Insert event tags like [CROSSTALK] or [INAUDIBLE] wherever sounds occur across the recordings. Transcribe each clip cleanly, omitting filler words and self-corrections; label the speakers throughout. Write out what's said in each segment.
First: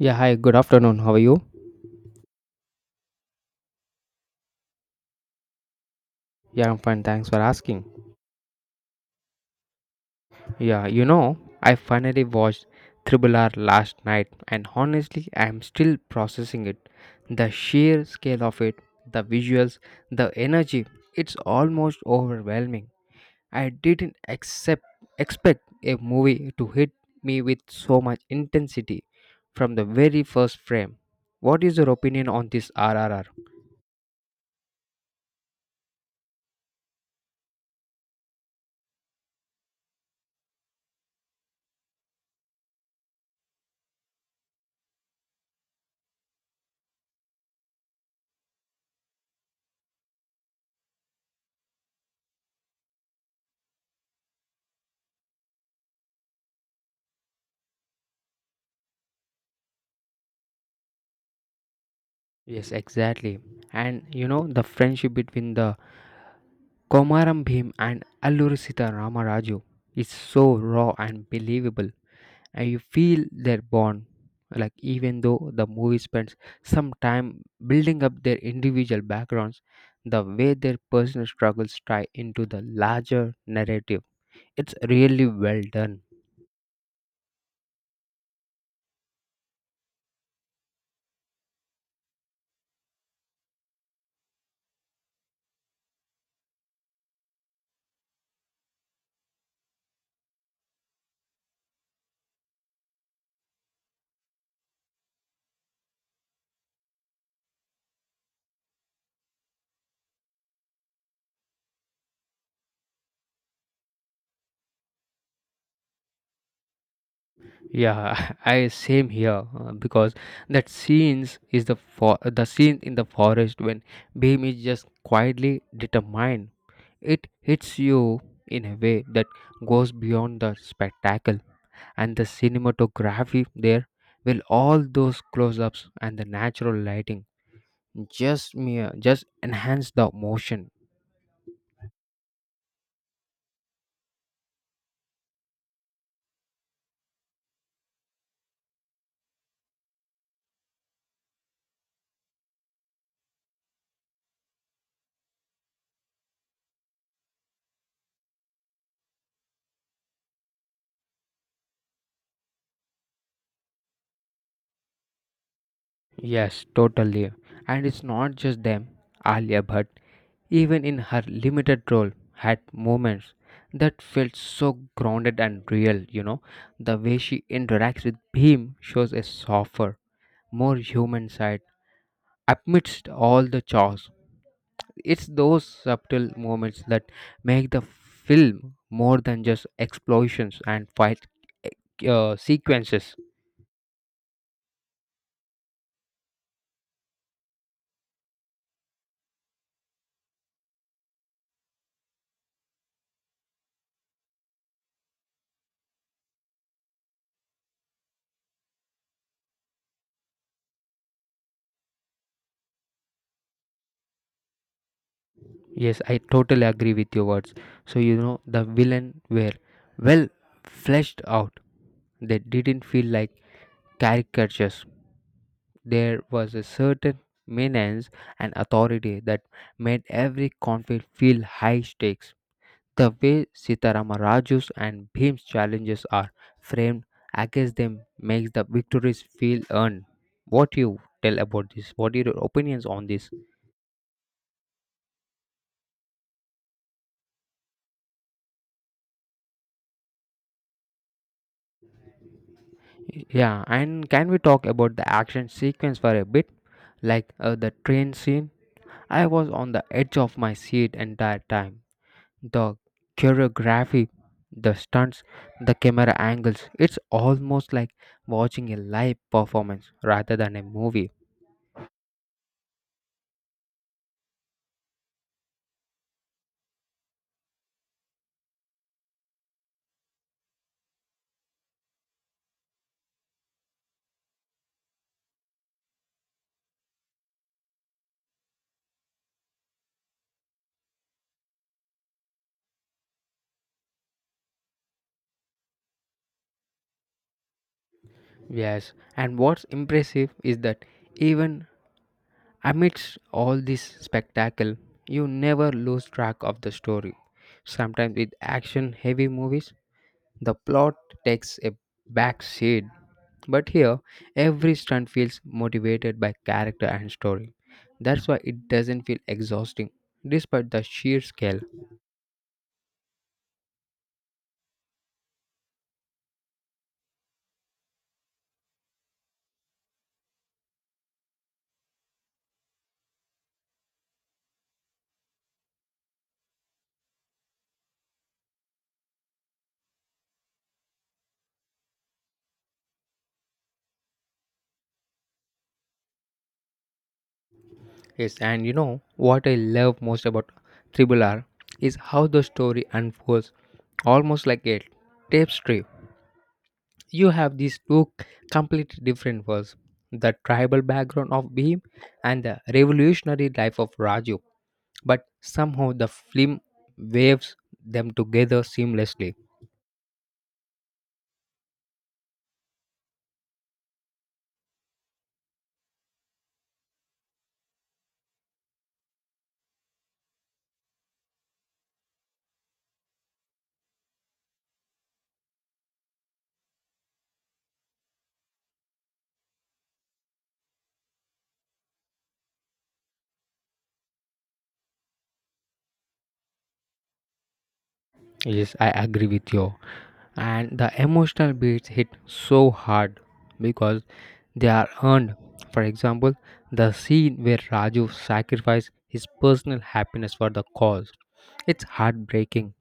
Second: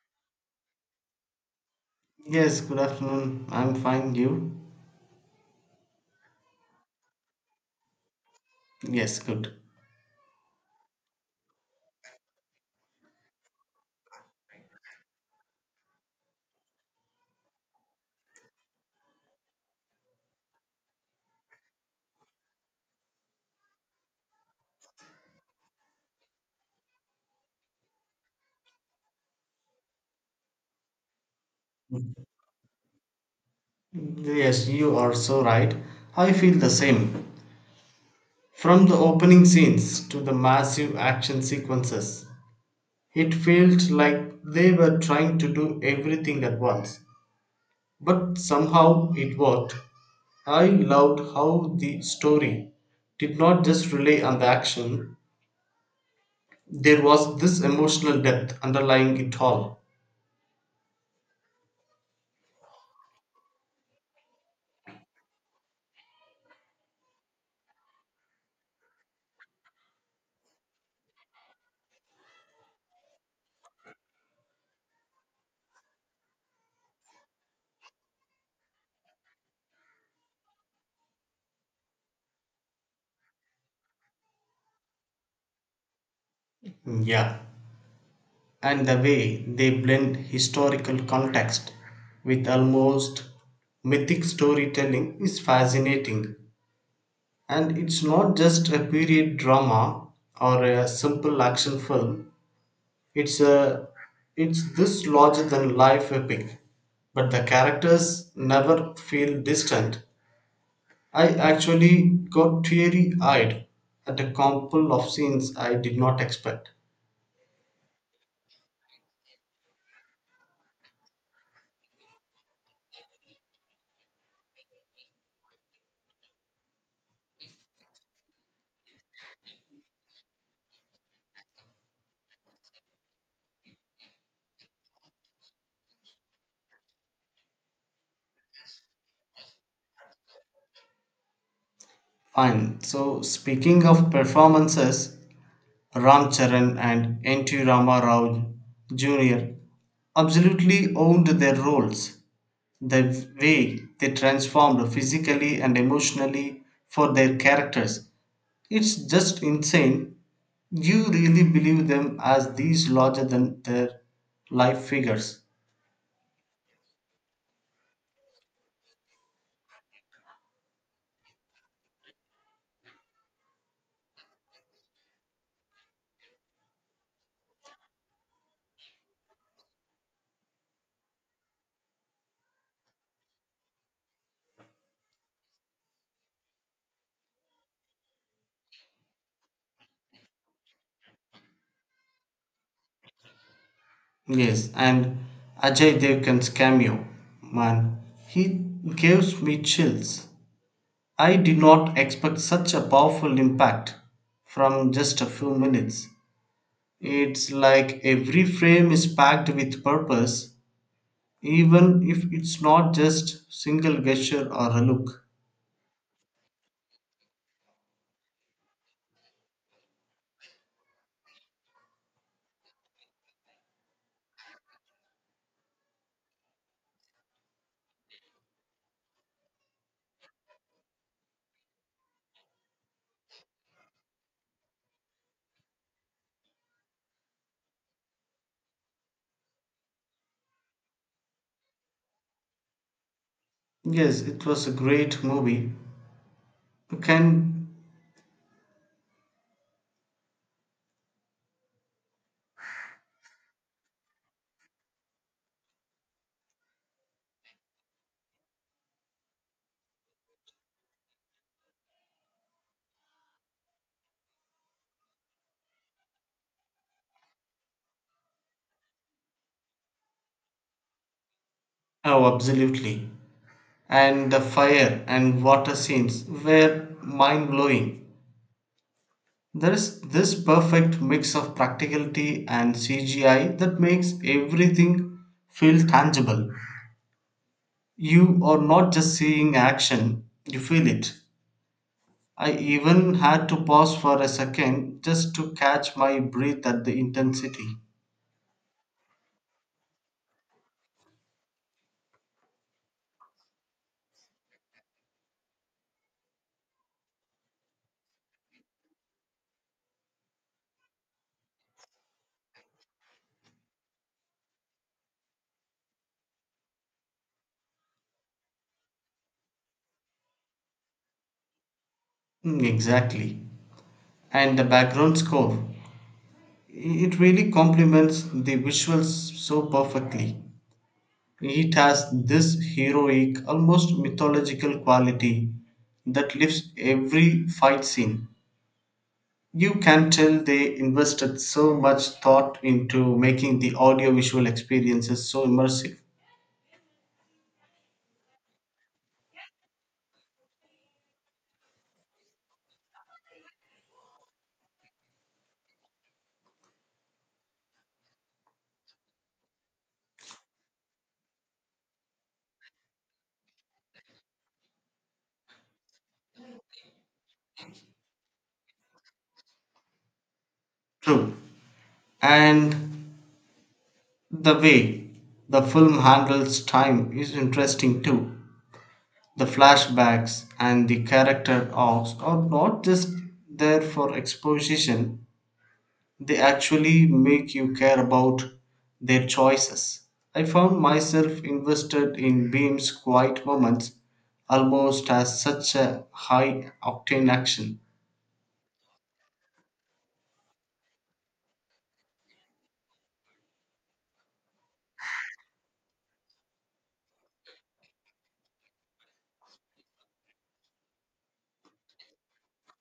Speaker 1: Yeah, hi, good afternoon. How are you?
Speaker 2: Yes, good afternoon. I'm fine, you?
Speaker 1: Yeah, I'm fine. Thanks for asking.
Speaker 2: Yes, good.
Speaker 1: Yeah, you know, I finally watched Triple R last night, and honestly, I'm still processing it. The sheer scale of it, the visuals, the energy, it's almost overwhelming. I didn't accept, expect a movie to hit me with so much intensity from the very first frame. What is your opinion on this RRR?
Speaker 2: Yes, you are so right. I feel the same. From the opening scenes to the massive action sequences, it felt like they were trying to do everything at once. But somehow it worked. I loved how the story did not just rely on the action. There was this emotional depth underlying it all.
Speaker 1: Yes, exactly. And you know, the friendship between the Komaram Bhim and Alluru Sita Ramaraju is so raw and believable, and you feel their bond. Like even though the movie spends some time building up their individual backgrounds, the way their personal struggles tie into the larger narrative, it's really well done.
Speaker 2: Yeah. And the way they blend historical context with almost mythic storytelling is fascinating. And it's not just a period drama or a simple action film. It's a it's this larger than life epic. But the characters never feel distant. I actually got teary eyed at a couple of scenes I did not expect.
Speaker 1: Yeah, [LAUGHS] I same here because that scenes is the for the scene in the forest when Beam is just quietly determined. It hits you in a way that goes beyond the spectacle and the cinematography there. Well, all those close-ups and the natural lighting just mere just enhance the motion.
Speaker 2: Fine. So speaking of performances, Ram Charan and N.T. Rama Rao Jr. absolutely owned their roles. The way they transformed physically and emotionally for their characters. It's just insane. You really believe them as these larger than their life figures.
Speaker 1: Yes, totally. And it's not just them, Alia Bhatt. Even in her limited role, had moments that felt so grounded and real, you know. The way she interacts with Bhim shows a softer, more human side amidst all the chaos. It's those subtle moments that make the film more than just explosions and fight sequences.
Speaker 2: Yes, and Ajay Devgan's cameo, man, he gives me chills. I did not expect such a powerful impact from just a few minutes. It's like every frame is packed with purpose, even if it's not just single gesture or a look.
Speaker 1: Yes, I totally agree with your words. So, you know, the villain were well fleshed out. They didn't feel like caricatures. There was a certain menace and authority that made every conflict feel high stakes. The way Sitarama Raju's and Bhim's challenges are framed against them makes the victories feel earned. What you tell about this? What are your opinions on this?
Speaker 2: Yes, it was a great movie. Can
Speaker 1: Yeah, and can we talk about the action sequence for a bit? Like the train scene? I was on the edge of my seat entire time. The choreography, the stunts, the camera angles. It's almost like watching a live performance rather than a movie.
Speaker 2: oh absolutely. And the fire and water scenes were mind blowing. There is this perfect mix of practicality and CGI that makes everything feel tangible. You are not just seeing action, you feel it. I even had to pause for a second just to catch my breath at the intensity.
Speaker 1: Yes, and what's impressive is that even amidst all this spectacle, you never lose track of the story. Sometimes with action heavy movies, the plot takes a backseat, but here every stunt feels motivated by character and story. That's why it doesn't feel exhausting, despite the sheer scale.
Speaker 2: Mm, exactly. And the background score. It really complements the visuals so perfectly. It has this heroic, almost mythological quality that lifts every fight scene. You can tell they invested so much thought into making the audiovisual experiences so immersive.
Speaker 1: Yes, and you know what I love most about Triple R is how the story unfolds almost like a tapestry. You have these two completely different worlds, the tribal background of Bhim and the revolutionary life of Raju, but somehow the film waves them together seamlessly.
Speaker 2: True. And the way the film handles time is interesting too. The flashbacks and the character arcs are not just there for exposition. They actually make you care about their choices. I found myself invested in Beam's quiet moments almost as such a high octane action.
Speaker 1: Yes, I agree with you. And the emotional beats hit so hard because they are earned. For example, the scene where Raju sacrificed his personal happiness for the cause. It's heartbreaking,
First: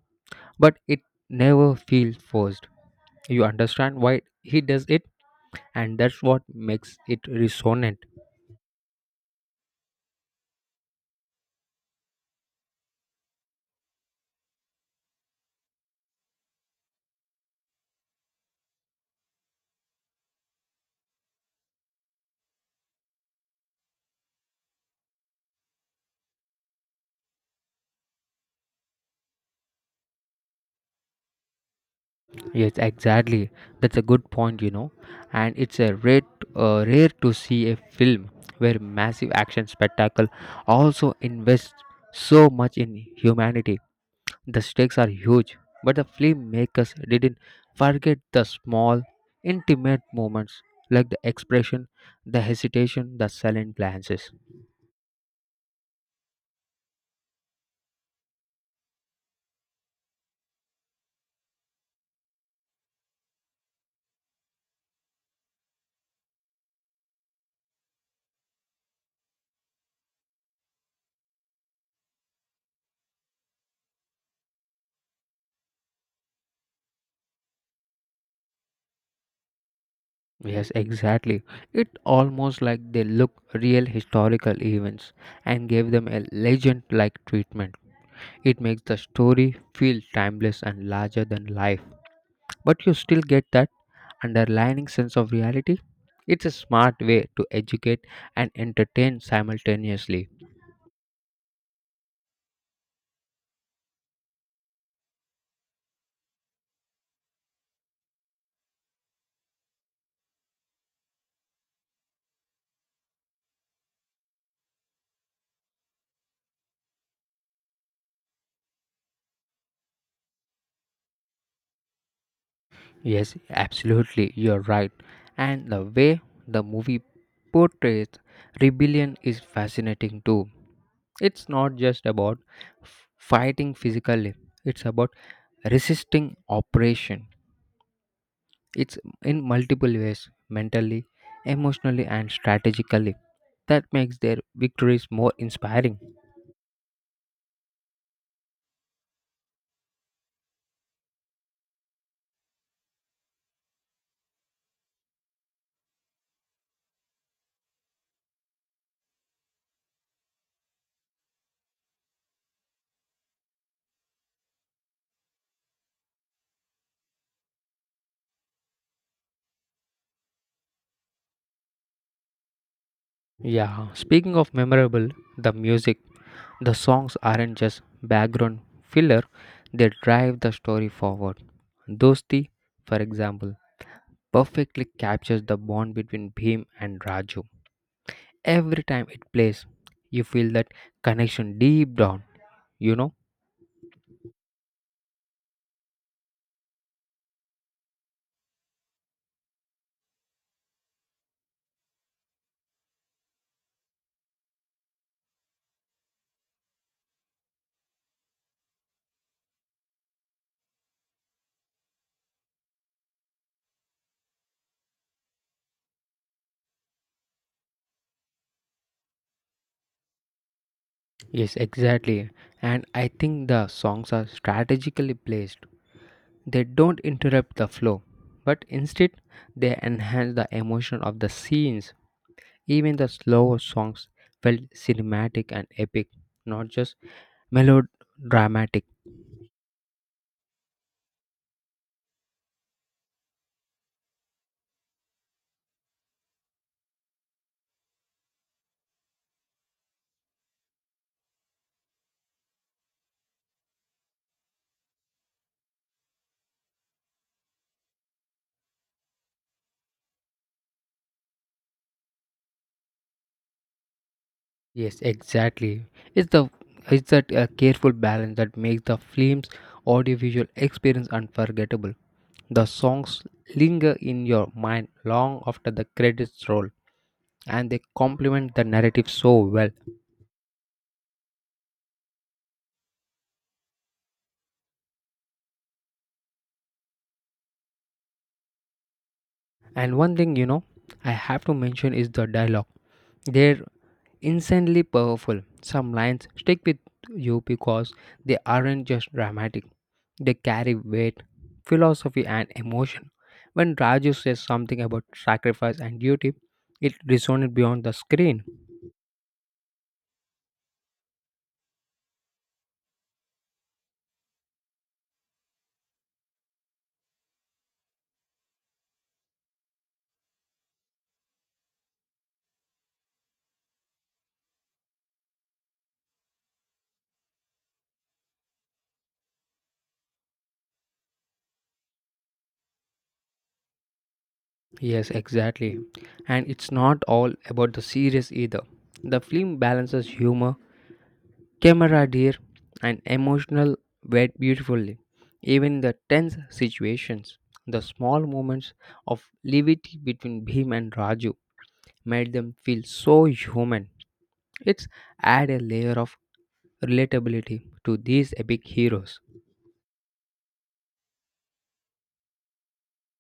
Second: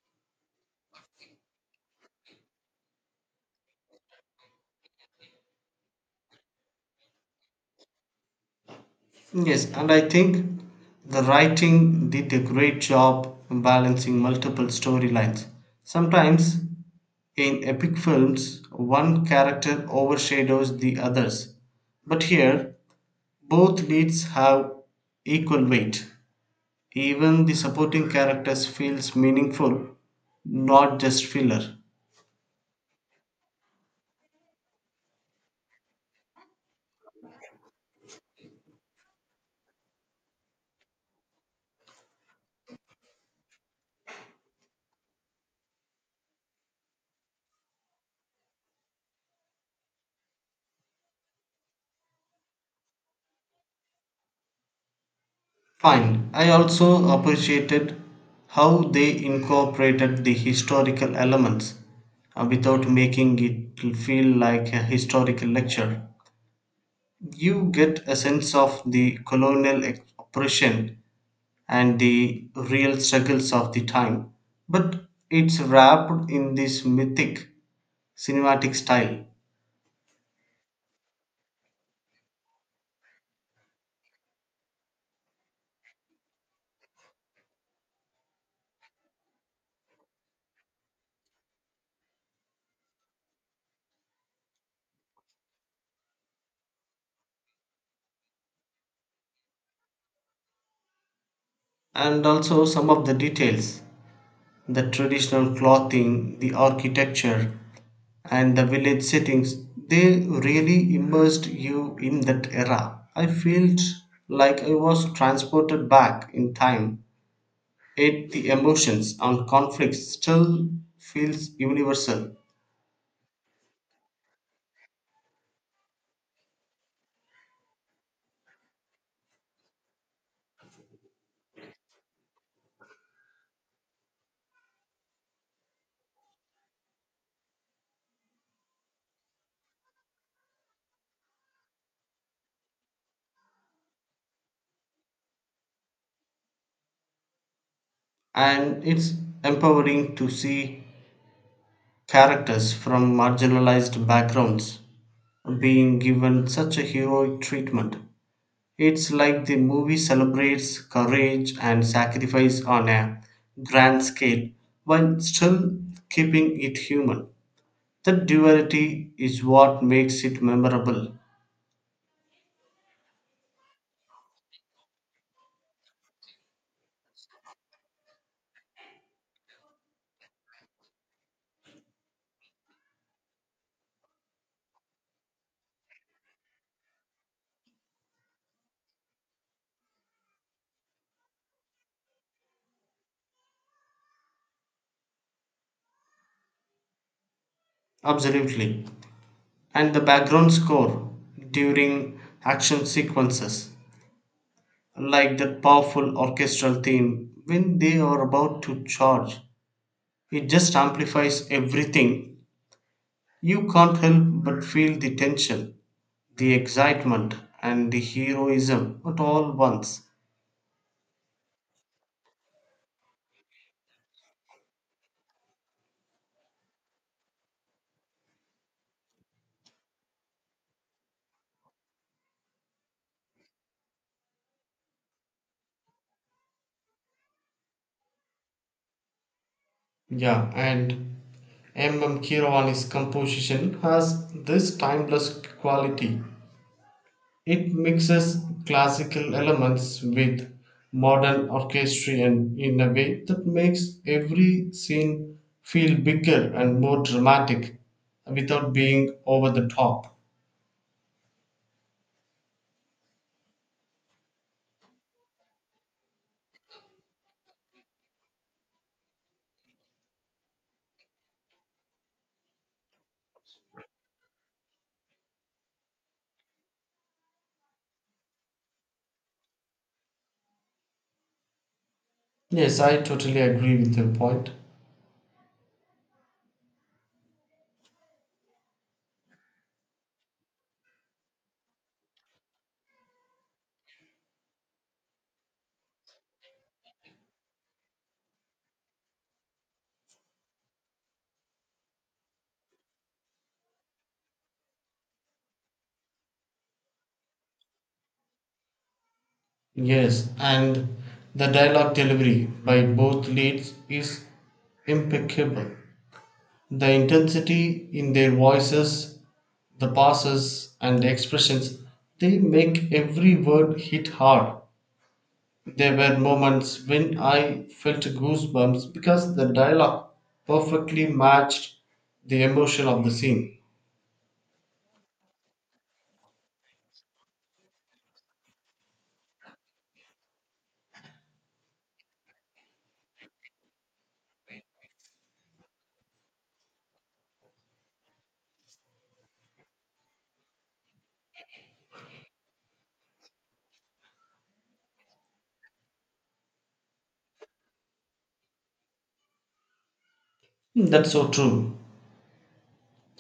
Speaker 1: but it never feels forced. You understand why he does it, and that's what makes it resonant.
Speaker 2: Yes, and I think the writing did a great job balancing multiple storylines. Sometimes in epic films, one character overshadows the others, but here both leads have equal weight. Even the supporting characters feels meaningful, not just filler.
Speaker 1: Yes, exactly. That's a good point, you know. And it's a rare to see a film where massive action spectacle also invests so much in humanity. The stakes are huge, but the filmmakers didn't forget the small, intimate moments like the expression, the hesitation, the silent glances.
Speaker 2: Fine. I also appreciated how they incorporated the historical elements without making it feel like a historical lecture. You get a sense of the colonial ex- oppression and the real struggles of the time, but it's wrapped in this mythic cinematic style.
Speaker 1: Yes, exactly. It almost like they look real historical events and gave them a legend-like treatment. It makes the story feel timeless and larger than life, but you still get that underlying sense of reality. It's a smart way to educate and entertain simultaneously.
Speaker 2: And also, some of the details, the traditional clothing, the architecture, and the village settings, they really immersed you in that era. I felt like I was transported back in time. Yet the emotions and conflicts still feels universal.
Speaker 1: Yes, absolutely, you're right. And the way the movie portrays rebellion is fascinating too. It's not just about fighting physically, it's about resisting oppression. It's in multiple ways mentally, emotionally, and strategically. That makes their victories more inspiring.
Speaker 2: And it's empowering to see characters from marginalized backgrounds being given such a heroic treatment. It's like the movie celebrates courage and sacrifice on a grand scale while still keeping it human. That duality is what makes it memorable.
Speaker 1: Yeah, speaking of memorable, the music, the songs aren't just background filler, they drive the story forward. Dosti, for example, perfectly captures the bond between Bhim and Raju. Every time it plays, you feel that connection deep down. you know
Speaker 2: Absolutely. And the background score during action sequences, like that powerful orchestral theme when they are about to charge, it just amplifies everything. You can't help but feel the tension, the excitement, and the heroism at all once.
Speaker 1: Yes, exactly. And I think the songs are strategically placed. They don't interrupt the flow, but instead they enhance the emotion of the scenes. Even the slower songs felt cinematic and epic, not just melodramatic.
Speaker 2: Yeah, and M.M. Kiravani's composition has this timeless quality. It mixes classical elements with modern orchestration in a way that makes every scene feel bigger and more dramatic without being over the top.
Speaker 1: Yes, exactly. It's the it's that careful balance that makes the film's audiovisual experience unforgettable. The songs linger in your mind long after the credits roll, and they complement the narrative so well.
Speaker 2: Yes, I totally agree with your point.
Speaker 1: And one thing you know, I have to mention is the dialogue. There. Insanely powerful. Some lines stick with you because they aren't just dramatic, they carry weight, philosophy, and emotion. When Raju says something about sacrifice and duty, it resonates beyond the screen.
Speaker 2: Yes, and the dialogue delivery by both leads is impeccable. The intensity in their voices, the pauses, and the expressions, they make every word hit hard. There were moments when I felt goosebumps because the dialogue perfectly matched the emotion of the scene.
Speaker 1: Yes, exactly. And it's not all about the serious either. The film balances humor Camera dear and emotional wet beautifully. Even the tense situations, the small moments of levity between Bhim and Raju made them feel so human. It's add a layer of relatability to these epic heroes.
Speaker 2: That's so true.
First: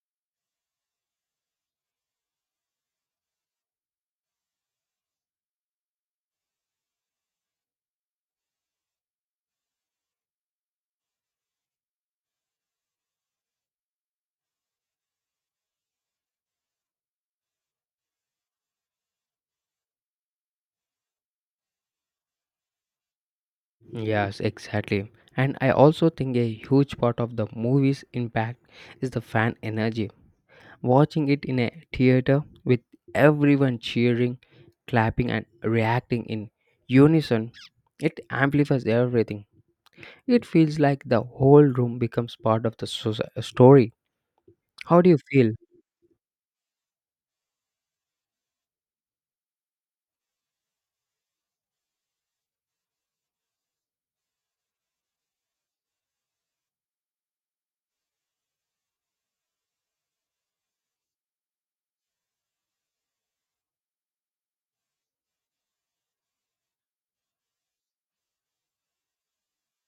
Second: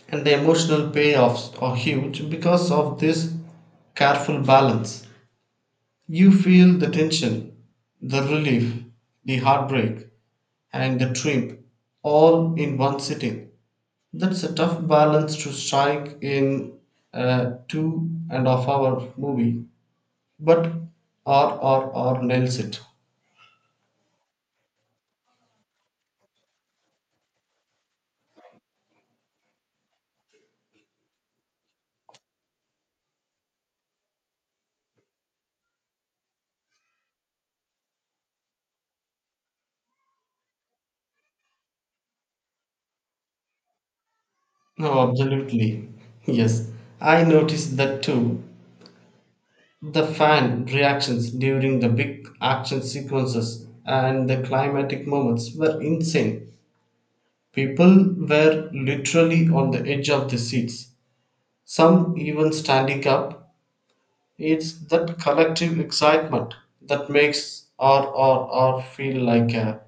Speaker 2: And the emotional payoffs are huge because of this careful balance. You feel the tension, the relief, the heartbreak, and the trip all in one sitting. That's a tough balance to strike in a two and a half hour movie. But RRR nails it.
Speaker 1: Yes, exactly. And I also think a huge part of the movie's impact is the fan energy. Watching it in a theater with everyone cheering, clapping, and reacting in unison, it amplifies everything. It feels like the whole room becomes part of the story. How
Speaker 2: No,
Speaker 1: do you feel?
Speaker 2: absolutely. Yes, I noticed that too. The fan reactions during the big action sequences and the climatic moments were insane. People were literally on the edge of their seats, some even standing up. It's that collective excitement that makes RRR feel like a,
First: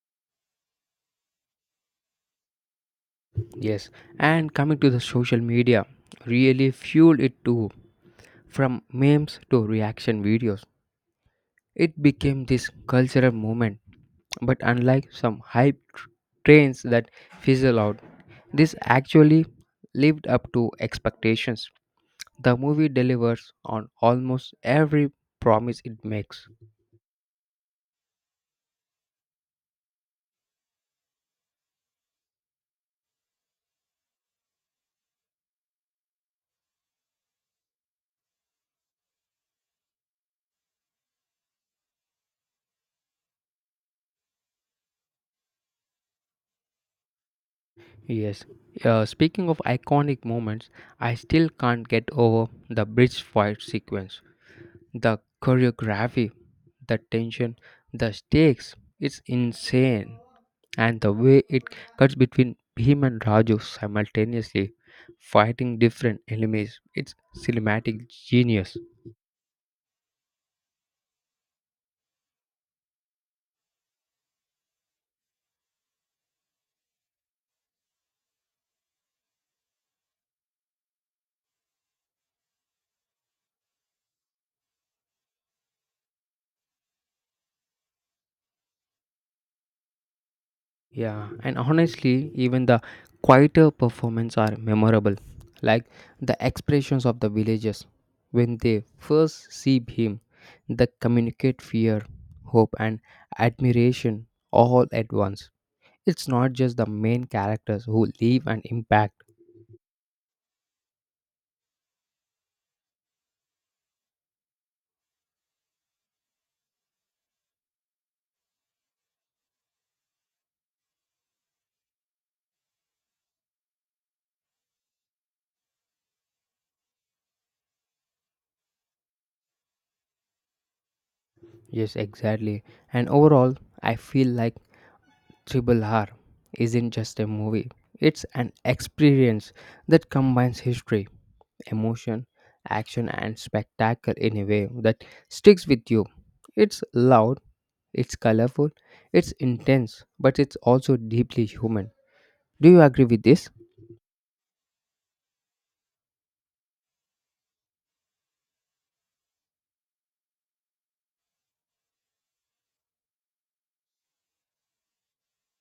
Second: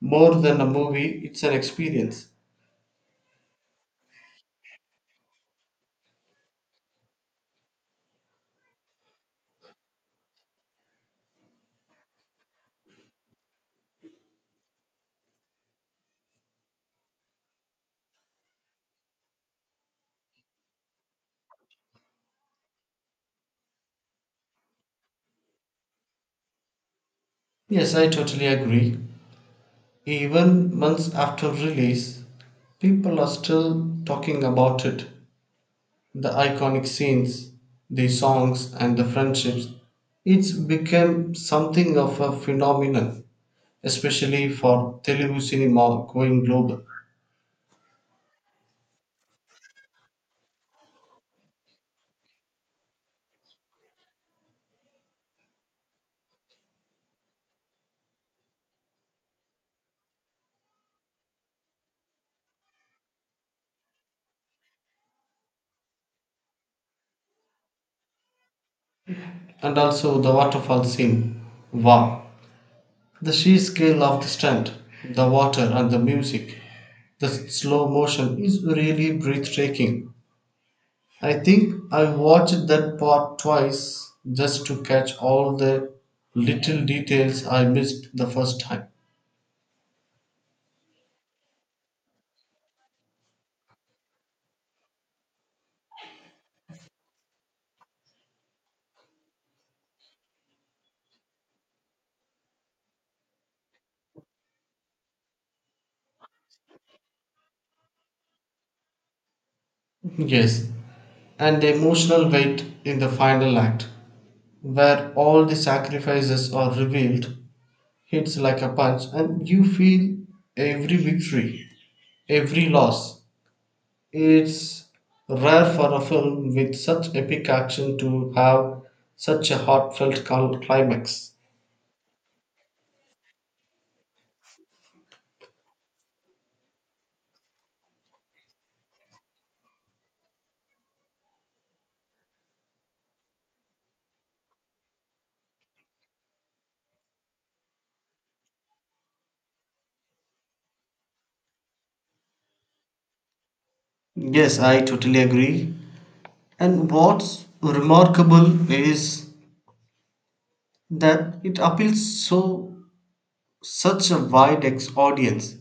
Speaker 2: more than a movie, it's an experience.
Speaker 1: Yes, and coming to the social media, really fueled it too. From memes to reaction videos, it became this cultural movement, but unlike some trains that fizzle out, this actually lived up to expectations. The movie delivers on almost every promise it makes.
Speaker 2: Yes, I totally agree. Even months after release, people are still talking about it. The iconic scenes, the songs, and the friendships. It's become something of a phenomenon, especially for Telugu cinema going global.
Speaker 1: Yes. Speaking of iconic moments, I still can't get over the bridge fight sequence. The choreography, the tension, the stakes, it's insane. And the way it cuts between Bhim and Raju simultaneously fighting different enemies. It's cinematic genius.
Speaker 2: And also the waterfall scene. Wow! The sheer scale of the stunt, the water, and the music, the slow motion is really breathtaking. I think I watched that part twice just to catch all the little details I missed the first time.
Speaker 1: Yeah, and honestly, even the quieter performances are memorable, like the expressions of the villagers when they first see him, they communicate fear, hope, and admiration all at once. It's not just the main characters who leave an impact.
Speaker 2: [LAUGHS] Yes, and the emotional weight in the final act, where all the sacrifices are revealed, hits like a punch and you feel every victory, every loss. It's rare for a film with such epic action to have such a heartfelt climax.
Speaker 1: Yes, exactly. And overall, I feel like Triple R isn't just a movie, it's an experience that combines history, emotion, action, and spectacle in a way that sticks with you. It's loud, it's colorful, it's intense, but it's also deeply human. Do you agree with this?
Speaker 2: Yes, I totally agree. And what's remarkable is that it appeals so such a wide ex- audience.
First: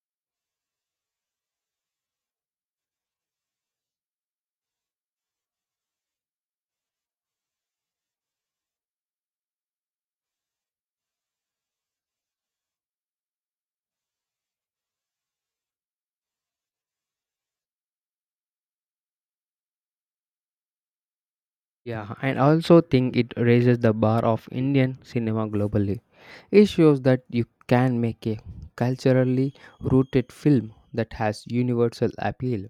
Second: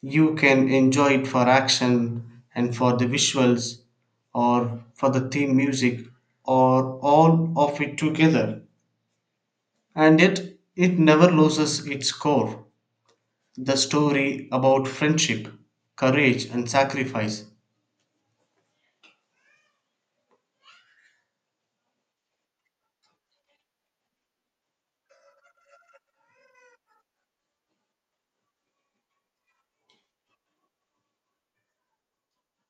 Speaker 2: You can enjoy it for action and for the visuals or for the theme music or all of it together. And yet, it never loses its core, the story about friendship, courage, and sacrifice.
Speaker 1: Yeah, and I also think it raises the bar of Indian cinema globally. It shows that you can make a culturally rooted film that has universal appeal.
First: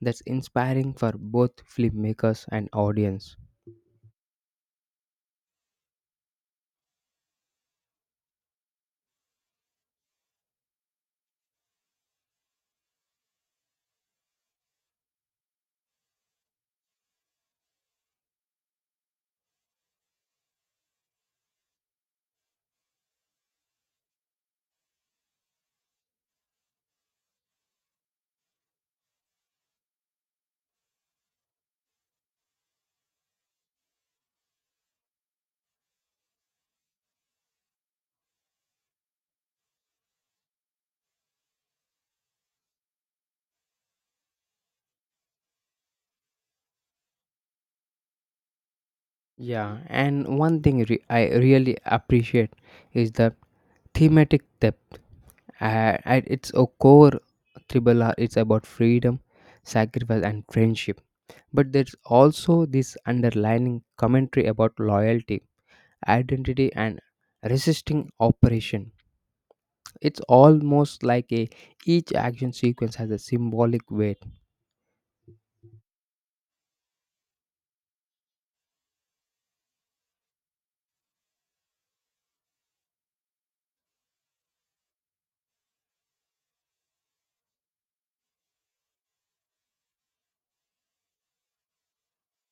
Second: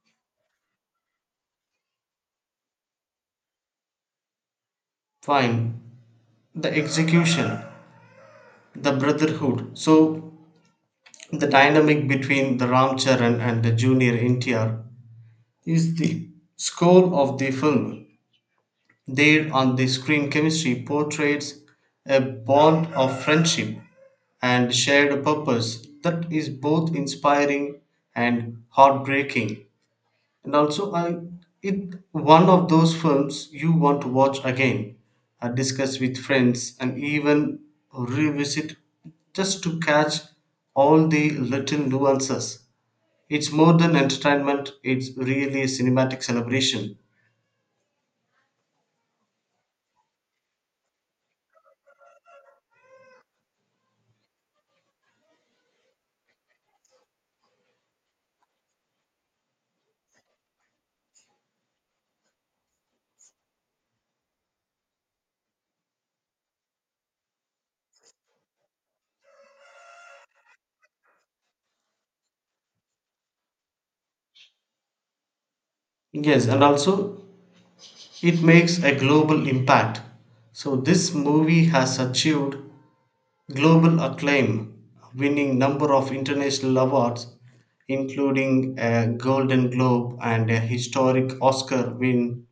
Speaker 1: That's inspiring for both filmmakers and audience.
Speaker 2: Fine, the execution, the brotherhood. So, the dynamic between the Ramcharan and the junior NTR is the score of the film. There on the screen, chemistry portrays a bond of friendship and shared purpose that is both inspiring and heartbreaking. And also, I it one of those films you want to watch again, discuss with friends, and even revisit just to catch all the little nuances. It's more than entertainment; it's really a cinematic celebration.
Speaker 1: Yeah, and one thing I really appreciate is the thematic depth. At its a core, Triple R it's about freedom, sacrifice, and friendship. But there's also this underlining commentary about loyalty, identity, and resisting oppression. It's almost like a each action sequence has a symbolic weight.
Speaker 2: Yes, and also it makes a global impact. So this movie has achieved global acclaim, winning number of international awards, including a Golden Globe and a historic Oscar win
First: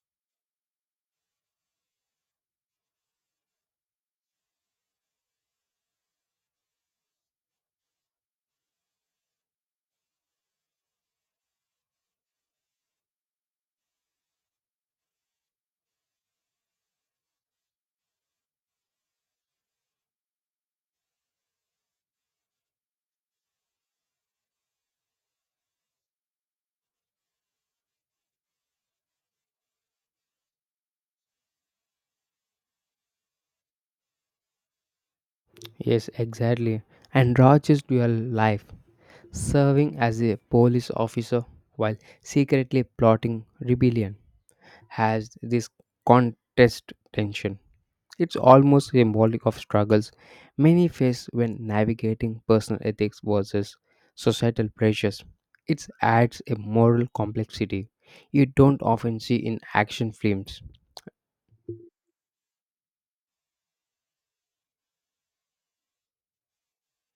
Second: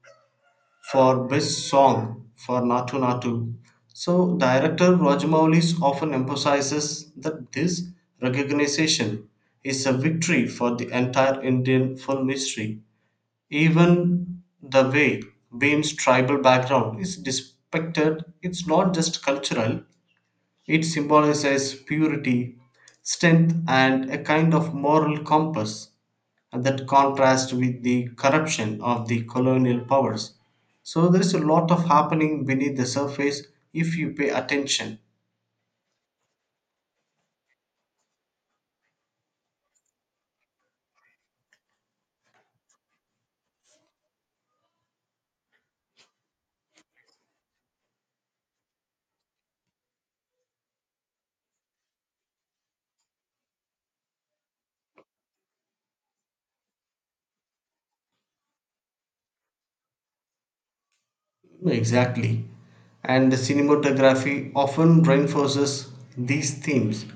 Speaker 2: for Best Song for Natu Natu. So director Rajamoulis often emphasizes that this recognition is a victory for the entire Indian film history. Even the way Beam's tribal background is depicted, it's not just cultural, it symbolizes purity, strength, and a kind of moral compass that contrasts with the corruption of the colonial powers. So there is a lot of happening beneath the surface if you pay attention.
Speaker 1: Yes, exactly. And Raj's dual life, serving as a police officer while secretly plotting rebellion, has this contest tension. It's almost symbolic of struggles many face when navigating personal ethics versus societal pressures. It adds a moral complexity you don't often see in action films.
Speaker 2: Exactly. And the cinematography often reinforces these themes,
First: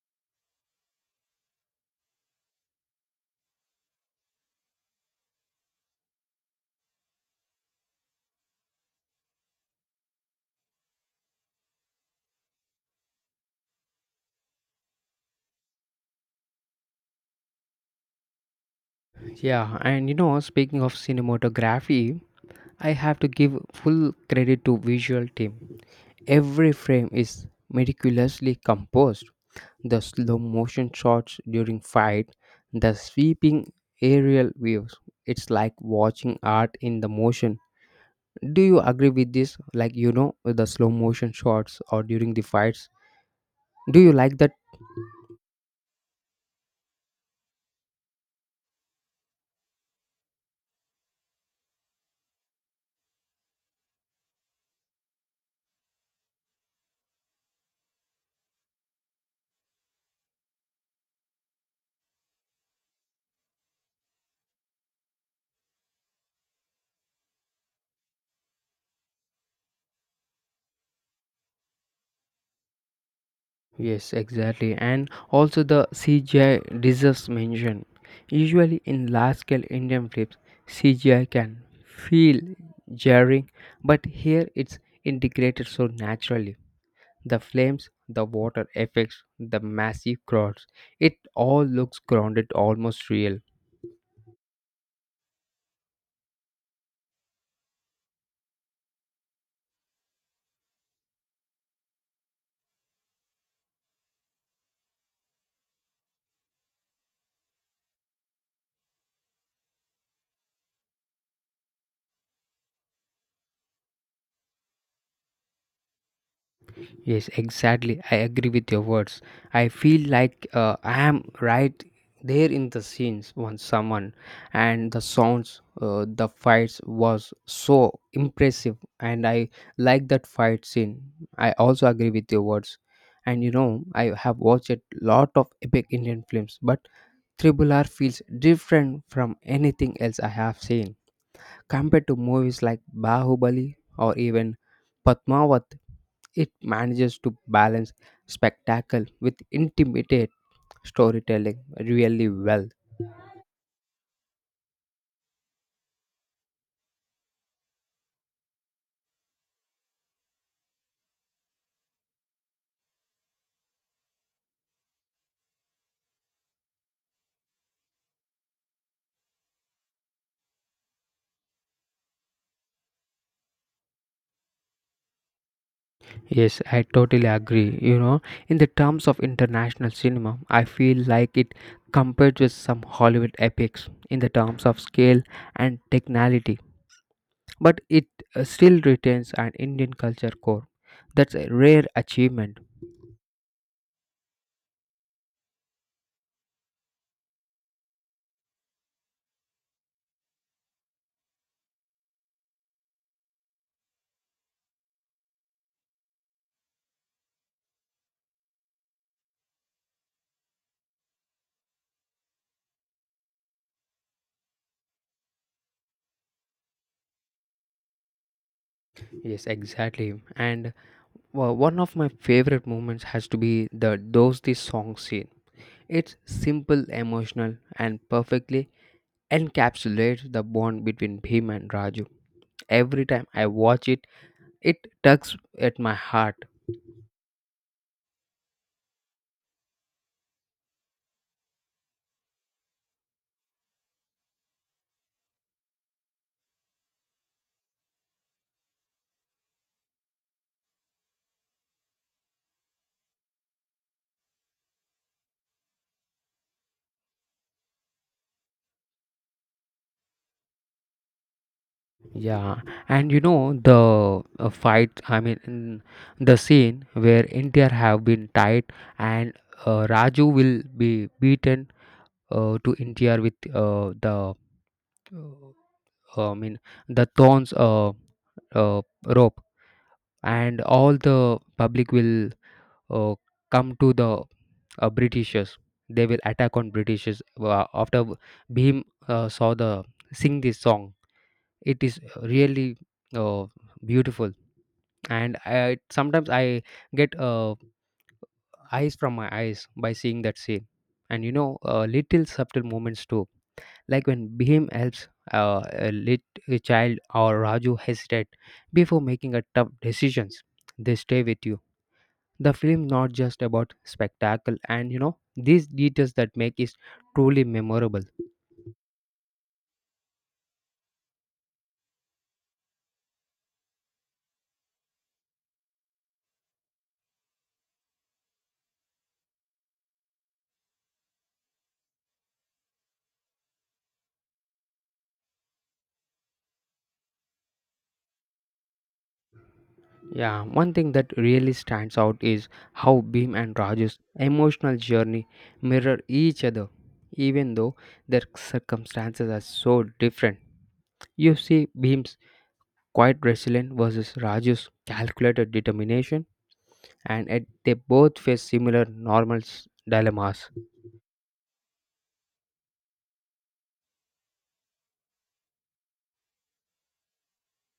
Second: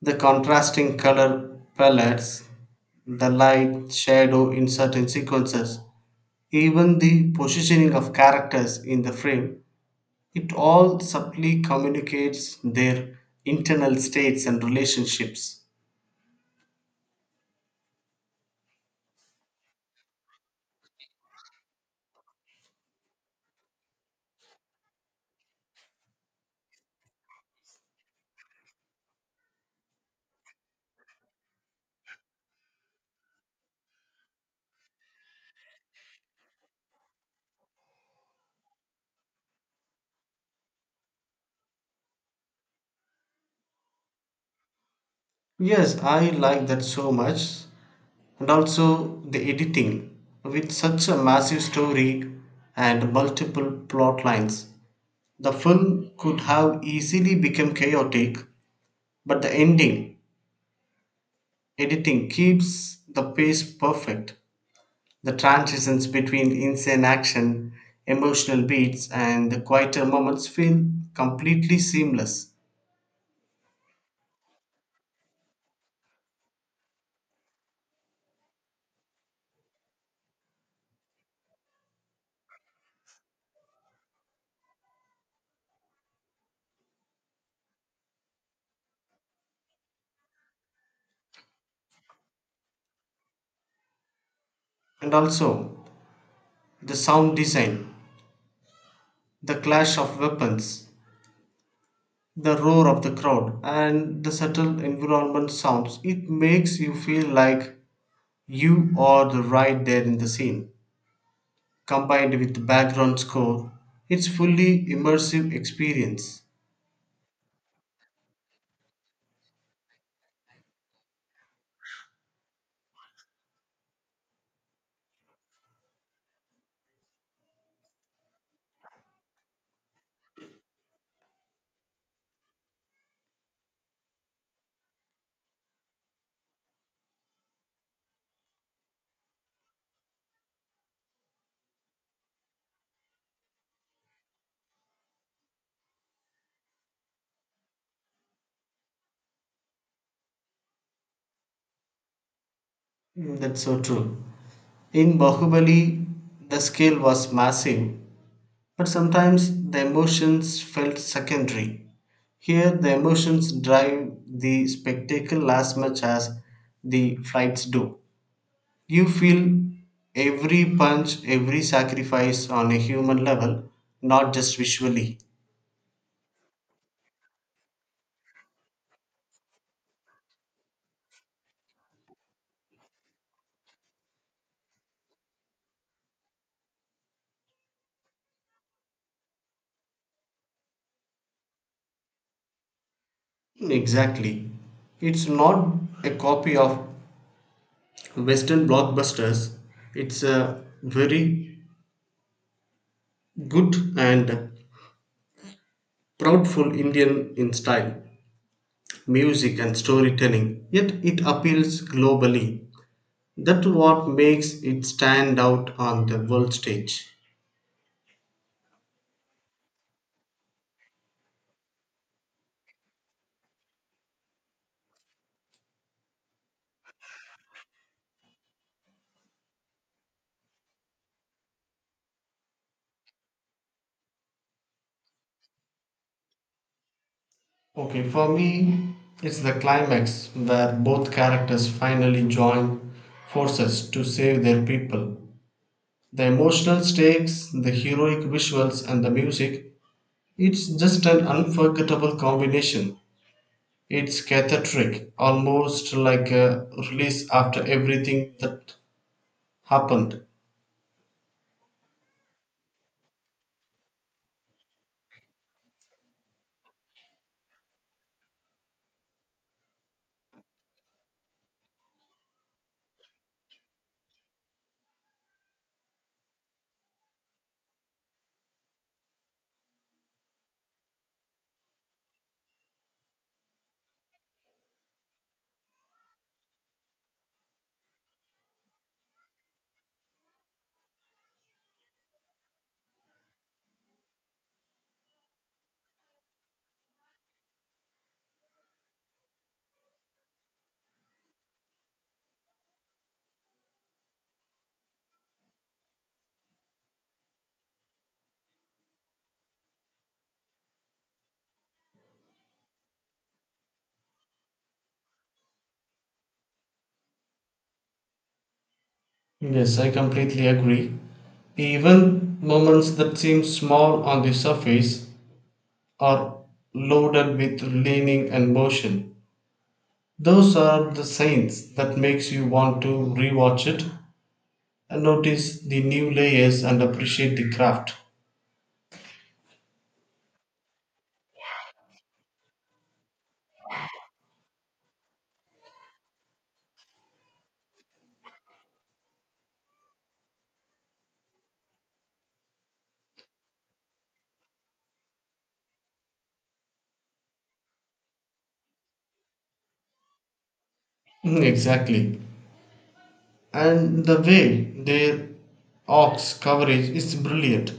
Speaker 2: the contrasting color palettes, the light shadow in certain sequences, even the positioning of characters in the frame, it all subtly communicates their internal states and relationships.
Speaker 1: Yeah, and you know, speaking of cinematography, I have to give full credit to visual team. Every frame is meticulously composed. The slow motion shots during fight, the sweeping aerial views. It's like watching art in the motion. Do you agree with this? Like you know the slow motion shots or during the fights. Do you like that?
Speaker 2: Yes, I like that so much. And also the editing. With such a massive story and multiple plot lines, the film could have easily become chaotic, but the ending editing keeps the pace perfect. The transitions between insane action, emotional beats, and the quieter moments feel completely seamless.
Speaker 1: Yes, exactly. And also the CGI deserves mention. Usually in large scale Indian films, CGI can feel jarring, but here it's integrated so naturally. The flames, the water effects, the massive crowds, it all looks grounded, almost real.
Speaker 2: And also, the sound design, the clash of weapons, the roar of the crowd, and the subtle environment sounds, it makes you feel like you are the right there in the scene. Combined with the background score, it's fully immersive experience.
Speaker 1: Yes, exactly. I agree with your words. I feel like I am right there in the scenes once someone and the sounds the fights was so impressive and I like that fight scene. I also agree with your words. And you know, I have watched a lot of epic Indian films, but Triple R feels different from anything else I have seen. Compared to movies like Bahubali or even Padmavat, it manages to balance spectacle with intimate storytelling really well.
Speaker 2: Mm, that's so true. In Bahubali, the scale was massive, but sometimes the emotions felt secondary. Here, the emotions drive the spectacle as much as the fights do. You feel every punch, every sacrifice on a human level, not just visually.
Speaker 1: Yes, I totally agree. You know, in the terms of international cinema, I feel like it compared with some Hollywood epics in the terms of scale and technicality, but it still retains an Indian culture core. That's a rare achievement.
Speaker 2: Exactly. It's not a copy of Western blockbusters, it's a very good and proudful Indian in style. Music and storytelling, yet it appeals globally. That's what makes it stand out on the world stage.
Speaker 1: Yes, exactly. And well, one of my favorite moments has to be the Dosti song scene. It's simple, emotional, and perfectly encapsulates the bond between him and Raju. Every time I watch it, it tugs at my heart.
Speaker 2: Okay, for me, it's the climax where both characters finally join forces to save their people. The emotional stakes, the heroic visuals, and the music, it's just an unforgettable combination. It's cathartic, almost like a release after everything that happened.
Speaker 1: Yeah, and you know the fight. The scene where India have been tied and Raju will be beaten to India with the uh, I mean the thorns rope, and all the public will uh, come to the Britishers. They will attack on Britishers after Bhim saw the sing this song. It is really uh, beautiful, and I, sometimes I get eyes from my eyes by seeing that scene. And you know, little subtle moments too, like when Bhim helps uh, a lit a child or Raju hesitate before making a tough decisions. They stay with you, the film not just about spectacle and you know these details that make it truly memorable.
Speaker 2: Yes, I completely agree. Even moments that seem small on the surface are loaded with leaning and motion. Those are the signs that makes you want to rewatch it and notice the new layers and appreciate the craft.
Speaker 1: Yeah, one thing that really stands out is how Bhim and Raju's emotional journey mirror each other, even though their circumstances are so different. You see Bhim's quiet resilience versus Raju's calculated determination, and at, they both face similar dilemmas.
Speaker 2: Mm, exactly. And the way their arcs coverage is brilliant.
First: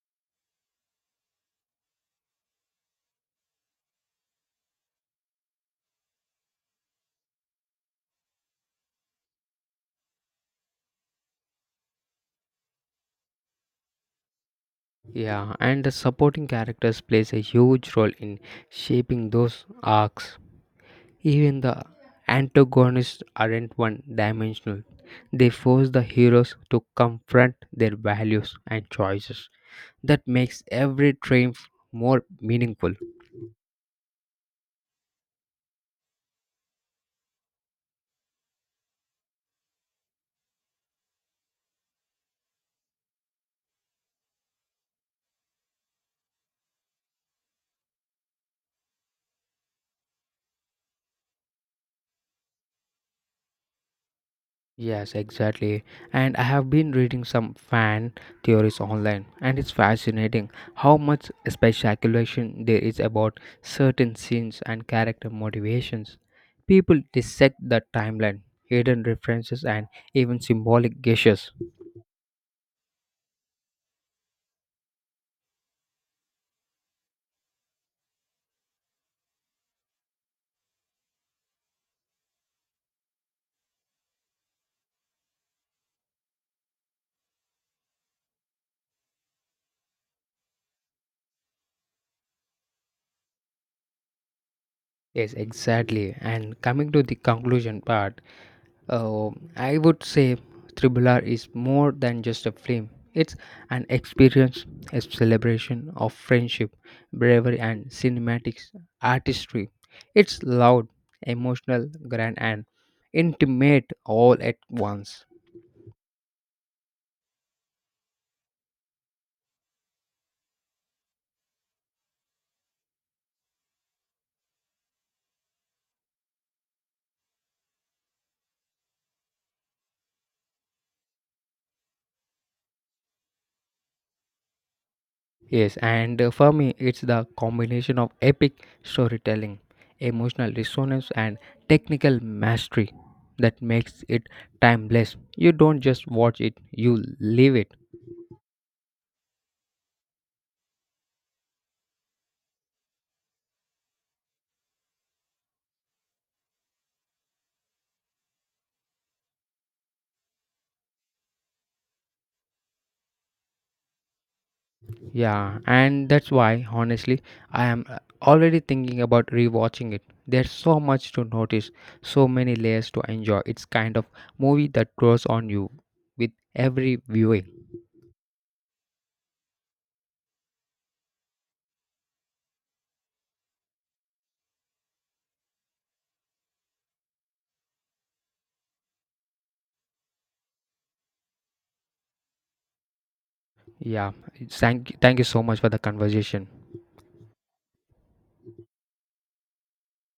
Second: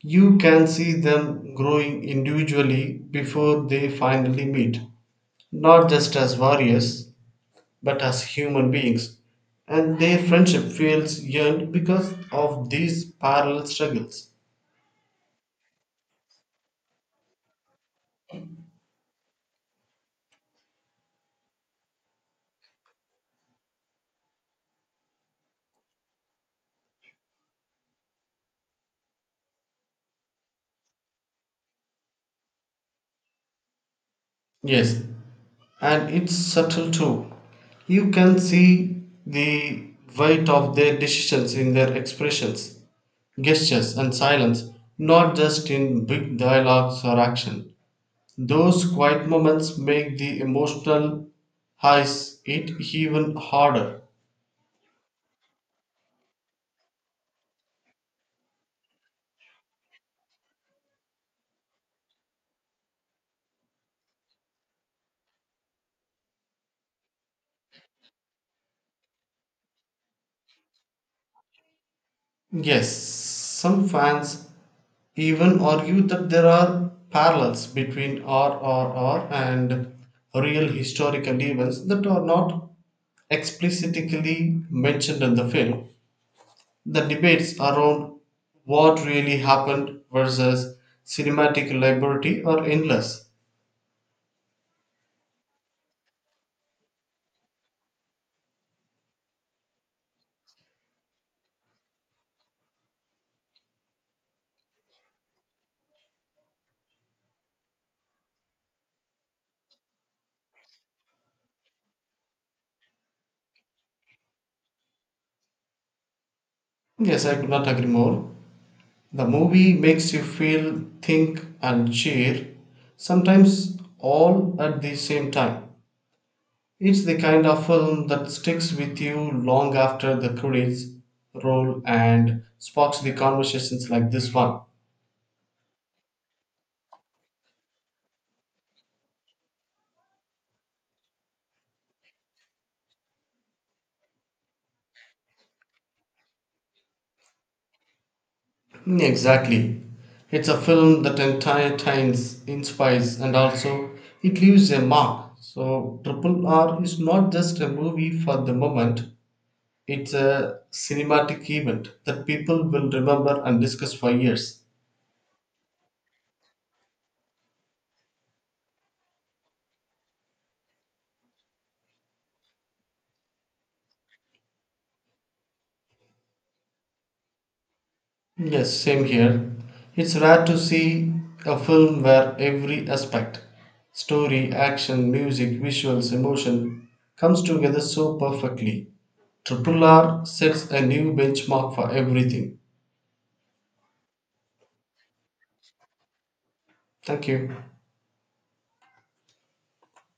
Speaker 2: You can see them growing individually before they finally meet, not just as warriors, but as human beings, and their friendship feels yearned because of these parallel struggles.
Speaker 1: Yeah, and the supporting characters plays a huge role in shaping those arcs. Even the antagonists aren't one-dimensional. They force the heroes to confront their values and choices. That makes every triumph more meaningful.
Speaker 2: Yes, and it's subtle too. You can see the weight of their decisions in their expressions, gestures, and silence, not just in big dialogues or action. Those quiet moments make the emotional highs it even harder.
Speaker 1: Yes, exactly. And I have been reading some fan theories online, and it's fascinating how much speculation there is about certain scenes and character motivations. People dissect the timeline, hidden references, and even symbolic gestures.
Speaker 2: Yes, some fans even argue that there are parallels between RRR and real historical events that are not explicitly mentioned in the film. The debates around what really happened versus cinematic liberty are endless.
Speaker 1: Yes, exactly. And coming to the conclusion part, Uh, I would say Triple R is more than just a film. It's an experience, a celebration of friendship, bravery, and cinematics artistry. It's loud, emotional, grand, and intimate all at once.
Speaker 2: Yes, I could not agree more. The movie makes you feel, think, and cheer, sometimes all at the same time. It's the kind of film that sticks with you long after the credits roll and sparks the conversations like this one.
Speaker 1: Yes, and for me, it's the combination of epic storytelling, emotional resonance, and technical mastery that makes it timeless. You don't just watch it, you live it.
Speaker 2: Mm, exactly. It's a film that entertains, inspires, and also it leaves a mark. So, Triple R is not just a movie for the moment, it's a cinematic event that people will remember and discuss for years.
Speaker 1: Yeah, and that's why, honestly, I am already thinking about rewatching it. There's so much to notice, so many layers to enjoy. It's kind of movie that grows on you with every viewing.
Speaker 2: Yes, same here. It's rare to see a film where every aspect, story, action, music, visuals, emotion, comes together so perfectly. Triple R sets a new benchmark for everything.
Speaker 1: Yeah, thank you so much for the conversation.
Speaker 2: Thank you.